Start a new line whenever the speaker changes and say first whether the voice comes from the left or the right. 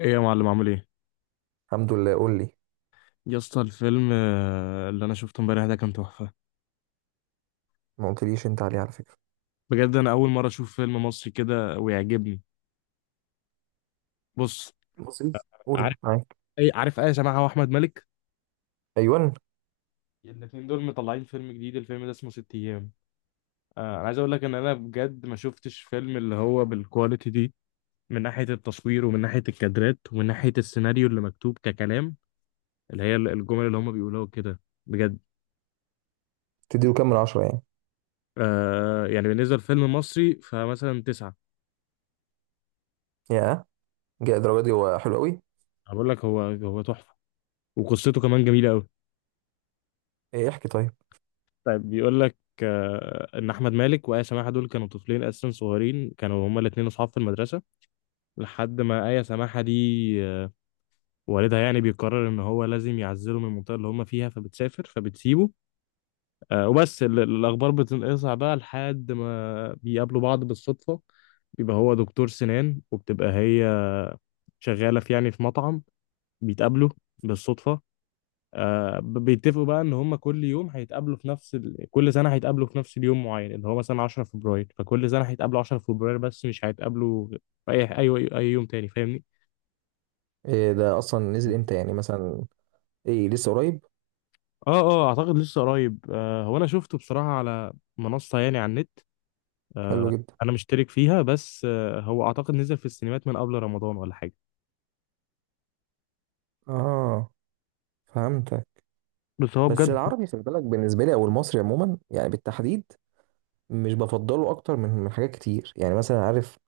left: ايه يا معلم عامل ايه؟
right: الحمد لله. قول لي.
left: يا اسطى الفيلم اللي انا شفته امبارح ده كان تحفه.
right: ما قلتليش انت عليه على فكرة.
left: بجد انا اول مره اشوف فيلم مصري كده ويعجبني. بص،
right: بسيط.
left: عارف
right: قول معاك.
left: اي، عارف اي سماحه واحمد مالك؟
right: ايوان.
left: الاثنين دول مطلعين فيلم جديد، الفيلم ده اسمه ست ايام. انا عايز اقول لك ان انا بجد ما شفتش فيلم اللي هو بالكواليتي دي، من ناحيه التصوير ومن ناحيه الكادرات ومن ناحيه السيناريو اللي مكتوب ككلام، اللي هي الجمل اللي هم بيقولوها كده. بجد.
right: تديله كام من عشرة يعني؟
left: آه يعني بالنسبه لفيلم مصري فمثلا تسعة.
right: يا جاء الدرجة دي، هو حلو قوي.
left: أنا بقول لك هو هو تحفه، وقصته كمان جميله قوي.
right: ايه؟ احكي طيب.
left: طيب بيقول لك، ان احمد مالك وايه سماحه دول كانوا طفلين اساسا صغيرين، كانوا هما الاثنين اصحاب في المدرسه لحد ما ايه سماحه دي، آه، والدها يعني بيقرر ان هو لازم يعزله من المنطقه اللي هما فيها، فبتسافر فبتسيبه. الاخبار بتنقطع بقى لحد ما بيقابلوا بعض بالصدفه. بيبقى هو دكتور سنان، وبتبقى هي شغاله في، يعني في مطعم. بيتقابلوا بالصدفه. بيتفقوا بقى ان هم كل يوم هيتقابلوا في نفس كل سنه هيتقابلوا في نفس اليوم معين، اللي هو مثلا 10 فبراير، فكل سنه هيتقابلوا 10 فبراير بس مش هيتقابلوا في اي يوم تاني، فاهمني؟
right: إيه ده اصلا نزل امتى يعني، مثلا؟ ايه، لسه قريب؟
left: اه اه، اعتقد لسه قريب، آه. هو انا شفته بصراحه على منصه، يعني على النت.
right: حلو
left: آه،
right: جدا.
left: انا مشترك فيها، بس آه هو اعتقد نزل في السينمات من قبل رمضان ولا حاجه.
right: اه، فهمتك.
left: بس هو
right: بس
left: بجد.
right: العربي خلي بالك، بالنسبة لي، او المصري عموما يعني بالتحديد، مش بفضله اكتر من حاجات كتير، يعني مثلا، عارف،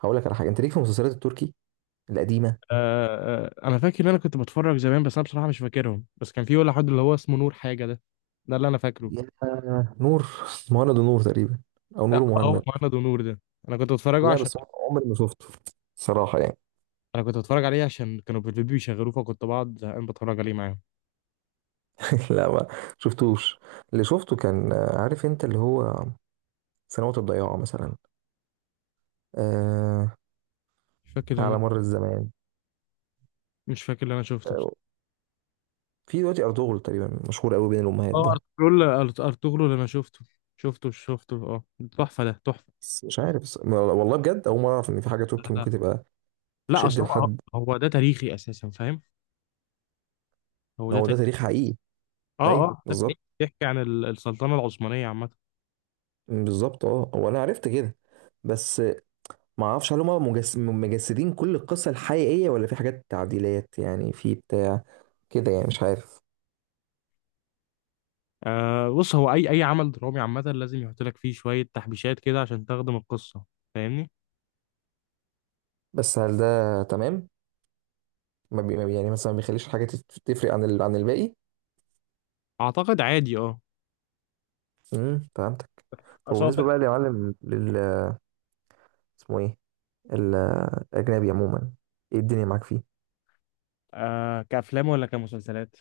right: هقول لك على حاجة. انت ليك في المسلسلات التركي القديمة؟
left: آه آه، انا فاكر ان انا كنت بتفرج زمان، بس انا بصراحه مش فاكرهم. بس كان في ولا حد اللي هو اسمه نور حاجه ده، ده اللي انا فاكره.
right: يا نور مهند ونور تقريبا، او
left: لا،
right: نور
left: هو
right: ومهند.
left: مهند ونور ده انا كنت بتفرجه
right: لا
left: عشان،
right: بس هو عمري ما شفته صراحة يعني.
left: انا كنت بتفرج عليه عشان كانوا في البيبي بيشغلوه، فكنت بقعد زهقان بتفرج عليه معاهم.
right: لا، ما شفتوش. اللي شفته كان، عارف انت اللي هو، سنوات الضياع مثلا. آه.
left: مش فاكر اللي
right: على
left: انا
right: مر الزمان.
left: مش فاكر اللي انا شفته بس.
right: آه في دلوقتي أرطغرل تقريبا مشهور قوي بين الأمهات
left: اه
right: ده.
left: ارطغرل. ارطغرل اللي انا شفته اه. تحفه ده، تحفه.
right: بس مش عارف والله بجد، أول مرة أعرف إن في حاجة تركي
left: لا.
right: ممكن تبقى
left: لا،
right: تشد
left: اصل هو،
right: لحد.
left: هو ده تاريخي اساسا، فاهم؟ هو
right: ما
left: ده
right: هو ده
left: تاريخي.
right: تاريخ حقيقي.
left: اه
right: أيوه
left: اه، ده
right: بالظبط.
left: بيحكي عن السلطنه العثمانيه عامه.
right: بالظبط، هو أنا عرفت كده. بس ما أعرفش هل هم مجسدين كل القصة الحقيقية، ولا في حاجات تعديلات يعني، في بتاع كده يعني، مش عارف.
left: آه بص، هو اي اي عمل درامي عامه لازم يحط لك فيه شويه تحبيشات كده عشان تخدم القصه، فاهمني؟
right: بس هل ده تمام؟ ما بي... ما بي- يعني مثلا ما بيخليش حاجه تفرق عن عن الباقي.
left: اعتقد عادي، اه.
right: فهمتك. طب
left: اصل هو
right: بالنسبه
left: في،
right: بقى يا معلم اسمه ايه ال- الاجنبي عموما؟ ايه الدنيا معاك فيه؟
left: آه، كأفلام ولا كمسلسلات؟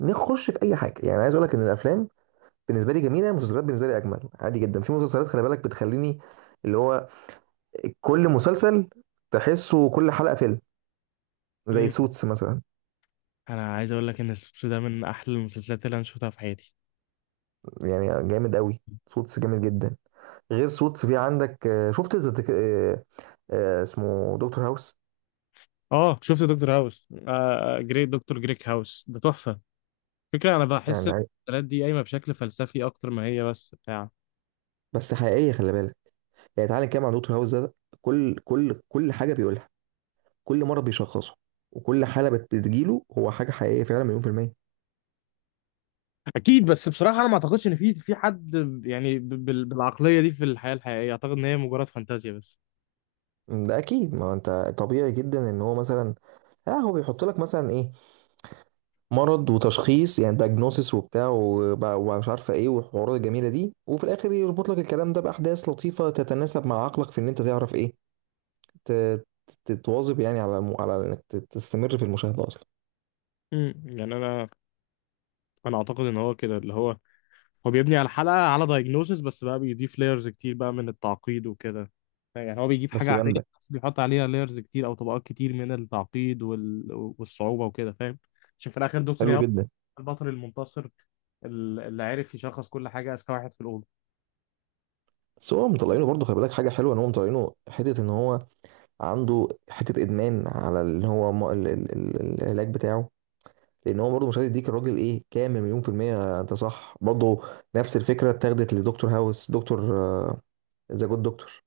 right: نخش في اي حاجه يعني. عايز اقول لك ان الافلام بالنسبه لي جميله، المسلسلات بالنسبه لي اجمل. عادي جدا في مسلسلات خلي بالك بتخليني، اللي هو كل مسلسل تحسه كل حلقه فيلم، زي
left: مم.
right: سوتس مثلا.
left: انا عايز اقول لك ان السوتس ده من احلى المسلسلات اللي انا شفتها في حياتي.
right: يعني جامد قوي. سوتس جامد جدا. غير سوتس في عندك، شفت ذا تك- آه، آه، اسمه دكتور هاوس.
left: اه شفت دكتور هاوس، آه جريت دكتور جريك هاوس ده تحفة. فكرة، انا بحس
right: يعني
left: المسلسلات دي قايمة بشكل فلسفي اكتر ما هي بس بتاع.
right: بس حقيقيه خلي بالك. يعني تعالى نتكلم عن دكتور هاوس ده. كل حاجه بيقولها، كل مرض بيشخصه، وكل حاله بتجيله، هو حاجه حقيقيه فعلا، مليون في الميه.
left: اكيد، بس بصراحه انا ما اعتقدش ان في حد، يعني بالعقلية دي في الحياة الحقيقية، اعتقد ان هي مجرد فانتازيا بس.
right: ده اكيد. ما هو انت طبيعي جدا ان هو مثلا، اه، هو بيحط لك مثلا ايه، مرض وتشخيص يعني دايجنوسيس وبتاع ومش عارفه ايه، والحوارات الجميله دي، وفي الاخر يربط لك الكلام ده باحداث لطيفه تتناسب مع عقلك في ان انت تعرف ايه، ت- تتواظب يعني على على انك تستمر في المشاهده اصلا.
left: مم. يعني انا اعتقد ان هو كده، اللي هو، هو بيبني على الحلقة على دايجنوسيس، بس بقى بيضيف لايرز كتير بقى من التعقيد وكده. يعني هو بيجيب حاجة
right: بس
left: عادية
right: جامده.
left: بس بيحط عليها لايرز كتير أو طبقات كتير من التعقيد والصعوبة وكده، فاهم؟ عشان في الآخر دكتور
right: حلو
left: ياهو
right: جدا.
left: البطل المنتصر، اللي عرف يشخص كل حاجة، أذكى واحد في الأوضة.
right: بس هو مطلعينه برضه خلي بالك، حاجه حلوه ان هو مطلعينه، حته ان هو عنده حته ادمان على اللي هو العلاج بتاعه. لان هو برضه مش عايز يديك الراجل، ايه، كام مليون في الميه، انت صح برضه. نفس الفكره اتاخدت لدكتور هاوس، دكتور ذا جود دكتور.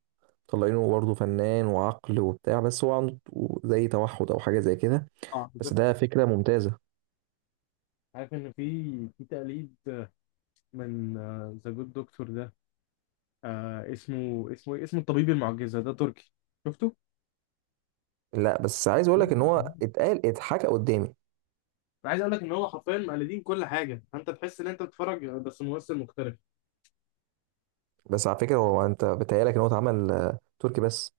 right: مطلعينه برضه فنان وعقل وبتاع، بس هو عنده زي توحد او حاجه زي كده.
left: اه
right: بس
left: بالظبط.
right: ده فكره ممتازه.
left: عارف إن في، في تقليد من ذا جود دكتور ده. آه، اسمه إيه؟ اسمه الطبيب المعجزة ده تركي. شفته؟
right: لا، بس عايز اقول لك ان
left: أنا
right: هو اتقال اتحكى قدامي.
left: عايز اقول لك ان هو حرفيا مقلدين كل حاجه، انت تحس ان انت بتتفرج بس ممثل مختلف.
right: بس على فكره، هو انت بتهيألك ان هو اتعمل تركي بس؟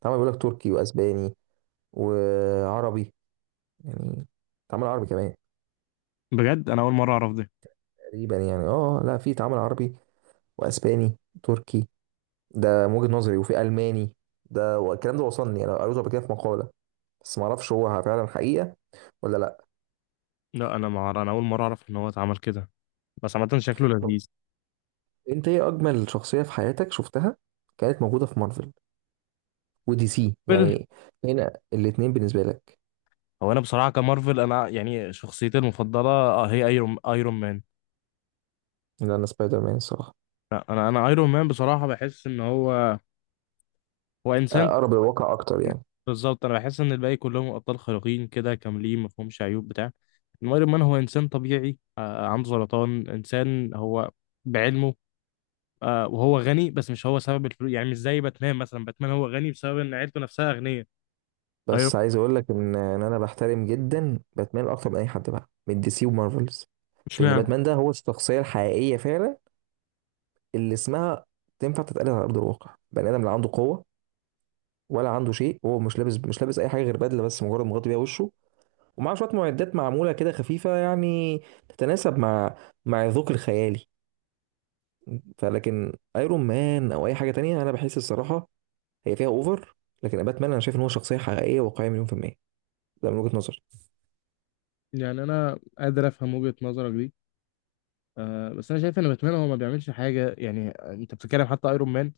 right: اتعمل، بيقول لك، تركي واسباني وعربي يعني، اتعمل عربي كمان
left: بجد انا اول مره اعرف ده.
right: تقريبا يعني. اه لا، في اتعمل عربي واسباني تركي، ده من وجهة نظري، وفي الماني. ده والكلام ده وصلني يعني، انا قريته قبل كده في مقالة. بس ما اعرفش هو فعلا حقيقة ولا لا.
left: لا انا مع... انا اول مره اعرف ان هو اتعمل كده. بس عامه شكله
right: طب
left: لذيذ.
right: انت ايه اجمل شخصية في حياتك شفتها، كانت موجودة في مارفل ودي سي
left: مارفل.
right: يعني، هنا الاتنين بالنسبة لك؟
left: هو انا بصراحه كمارفل، انا يعني شخصيتي المفضله آه هي ايرون مان.
right: لان سبايدر مان الصراحة
left: لا انا ايرون مان بصراحه، بحس ان هو، هو انسان.
right: اقرب الواقع اكتر يعني.
left: بالظبط، انا بحس ان الباقي كلهم ابطال خارقين كده كاملين، ما فيهمش عيوب بتاع. إنما ايرون مان هو انسان طبيعي، آه عنده سرطان، انسان هو بعلمه. آه وهو غني، بس مش هو سبب الفلوس. يعني مش زي باتمان مثلا، باتمان هو غني بسبب ان عيلته نفسها اغنياء. ايوه.
right: بس عايز اقول لك ان انا بحترم جدا باتمان اكتر من اي حد بقى من دي سي ومارفلز.
left: مش
right: لان
left: معنى،
right: باتمان ده هو الشخصيه الحقيقيه فعلا، اللي اسمها تنفع تتقال على ارض الواقع. بني ادم، لا عنده قوه ولا عنده شيء، هو مش لابس اي حاجه غير بدله بس، مجرد مغطي بيها وشه، ومعاه شويه معدات معموله كده خفيفه يعني، تتناسب مع الذوق الخيالي. فلكن ايرون مان او اي حاجه تانية، انا بحس الصراحه هي فيها اوفر. لكن باتمان انا شايف ان هو شخصيه حقيقيه واقعيه مليون في الميه. ده من وجهه نظري.
left: يعني انا قادر افهم وجهة نظرك دي، آه. بس انا شايف ان باتمان هو ما بيعملش حاجه. يعني انت بتتكلم، حتى ايرون مان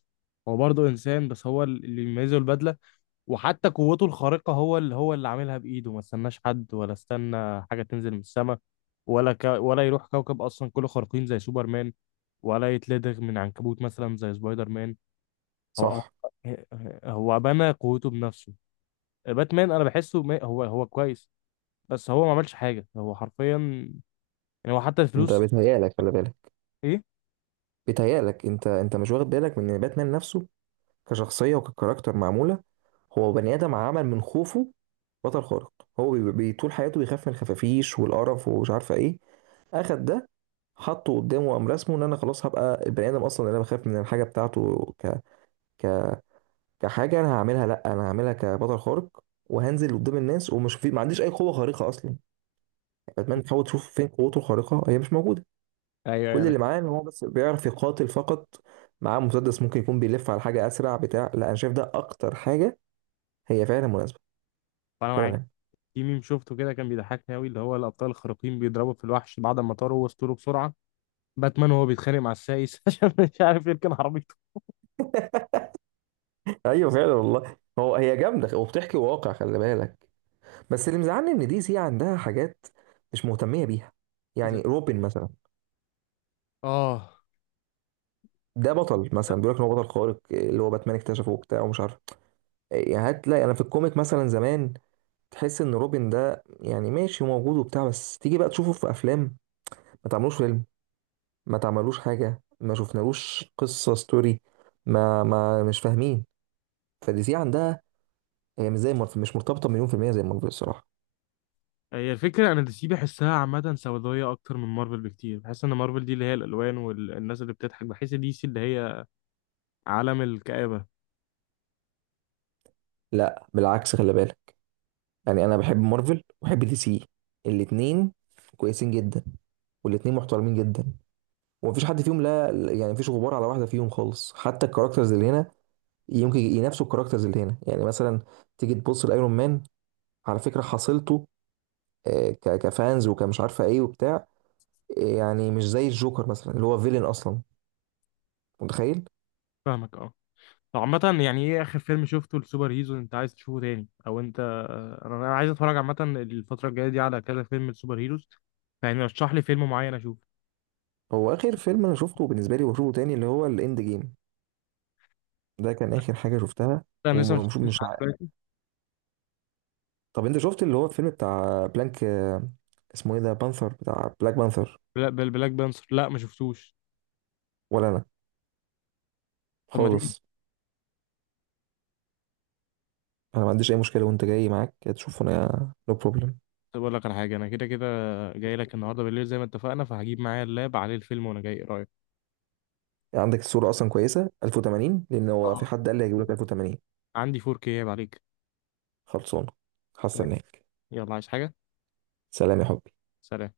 left: هو برضه انسان، بس هو اللي يميزه البدله. وحتى قوته الخارقه هو اللي، هو اللي عاملها بايده، ما استناش حد ولا استنى حاجه تنزل من السماء. ولا يروح كوكب اصلا كله خارقين زي سوبرمان، ولا يتلدغ من عنكبوت مثلا زي سبايدر مان. هو هو،
right: صح.
left: هو بنى قوته بنفسه. باتمان انا بحسه هو هو كويس، بس هو ما عملش حاجه، هو حرفيا، يعني هو حتى
right: انت
left: الفلوس.
right: بيتهيألك خلي بالك،
left: ايه؟
right: بيتهيألك انت مش واخد بالك من ان باتمان نفسه كشخصية وككاركتر معمولة. هو بني آدم عمل من خوفه بطل خارق. هو طول حياته بيخاف من الخفافيش والقرف ومش عارفة ايه، اخد ده، حطه قدامه، وقام رسمه ان، انا خلاص هبقى البني ادم اصلا اللي انا بخاف من الحاجه بتاعته، ك... كحاجه انا هعملها. لا، انا هعملها كبطل خارق، وهنزل قدام الناس، ومش في ما عنديش اي قوه خارقه اصلا. باتمان تحاول تشوف فين قوته الخارقه، هي مش موجوده.
left: ايوه،
right: كل
left: ايوه،
right: اللي معاه ان هو بس بيعرف يقاتل فقط، معاه مسدس، ممكن يكون بيلف على حاجه اسرع بتاع. لا، انا شايف ده اكتر حاجه هي فعلا مناسبه
left: انا معاك.
right: فعلا.
left: في ميم شفته كده كان بيضحكني قوي، اللي هو الابطال الخارقين بيضربوا في الوحش بعد ما طاروا وسطوله بسرعه، باتمان وهو بيتخانق مع السايس عشان مش عارف يركن عربيته.
right: ايوه فعلا والله. هو، هي جامده وبتحكي واقع خلي بالك. بس اللي مزعلني ان دي سي عندها حاجات مش مهتميه بيها،
left: ز-
right: يعني روبن مثلا.
left: اه،
right: ده بطل، مثلا بيقول لك ان هو بطل خارق اللي هو باتمان اكتشفه وبتاع ومش عارف. يعني هتلاقي انا في الكوميك مثلا زمان تحس ان روبن ده يعني ماشي موجود وبتاع، بس تيجي بقى تشوفه في افلام، ما تعملوش فيلم، ما تعملوش حاجة، ما شفنالوش قصة ستوري، ما مش فاهمين. فدي سي عندها، هي مش زي مارفل، مش مرتبطة مليون في المية زي مارفل الصراحة.
left: هي الفكره، انا دي سي بحسها عامه سوداويه اكتر من مارفل بكتير. بحس ان مارفل دي اللي هي الالوان والناس اللي بتضحك، بحس دي سي اللي هي عالم الكآبه.
right: لا، بالعكس خلي بالك. يعني أنا بحب مارفل وبحب دي سي الاتنين، كويسين جدا، والاتنين محترمين جدا، ومفيش حد فيهم، لا يعني مفيش غبار على واحدة فيهم خالص. حتى الكاركترز اللي هنا يمكن ينافسوا الكاركترز اللي هنا، يعني مثلا تيجي تبص لايرون مان على فكرة حصيلته كفانز وكمش عارفة ايه وبتاع، يعني مش زي الجوكر مثلا اللي هو فيلن اصلا، متخيل.
left: فاهمك، اه. طب عامة، يعني ايه اخر فيلم شفته لسوبر هيرو انت عايز تشوفه تاني، او انت، انا عايز اتفرج عامة الفترة الجاية دي على كذا فيلم لسوبر هيروز. يعني رشح لي فيلم معين اشوفه.
right: هو اخر فيلم انا شفته بالنسبه لي وبشوفه تاني اللي هو الاند جيم، ده كان اخر حاجه شفتها.
left: لا انا لسه ما
right: ومش
left: شفتوش
right: مش
left: لحد
right: عارف.
left: دلوقتي.
right: طب انت شفت اللي هو الفيلم بتاع بلانك، اسمه ايه ده، بانثر بتاع بلاك بانثر؟
left: بلاك بانثر لا ما شفتوش.
right: ولا انا
left: طب ما تيجي.
right: خالص. انا ما عنديش اي مشكله، وانت جاي معاك تشوفه، انا نو بروبلم.
left: طب اقول لك على حاجه، انا كده كده جاي لك النهارده بالليل زي ما اتفقنا، فهجيب معايا اللاب عليه الفيلم وانا جاي، ايه رايك؟
right: عندك الصوره اصلا كويسه 1080؟ لان هو في
left: آه.
right: حد قال لي هيجيب لك 1080.
left: عندي 4K عيب عليك.
right: خلصانه.
left: طيب.
right: هستناك.
left: يلا، عايز حاجه؟
right: سلام يا حبي.
left: سلام.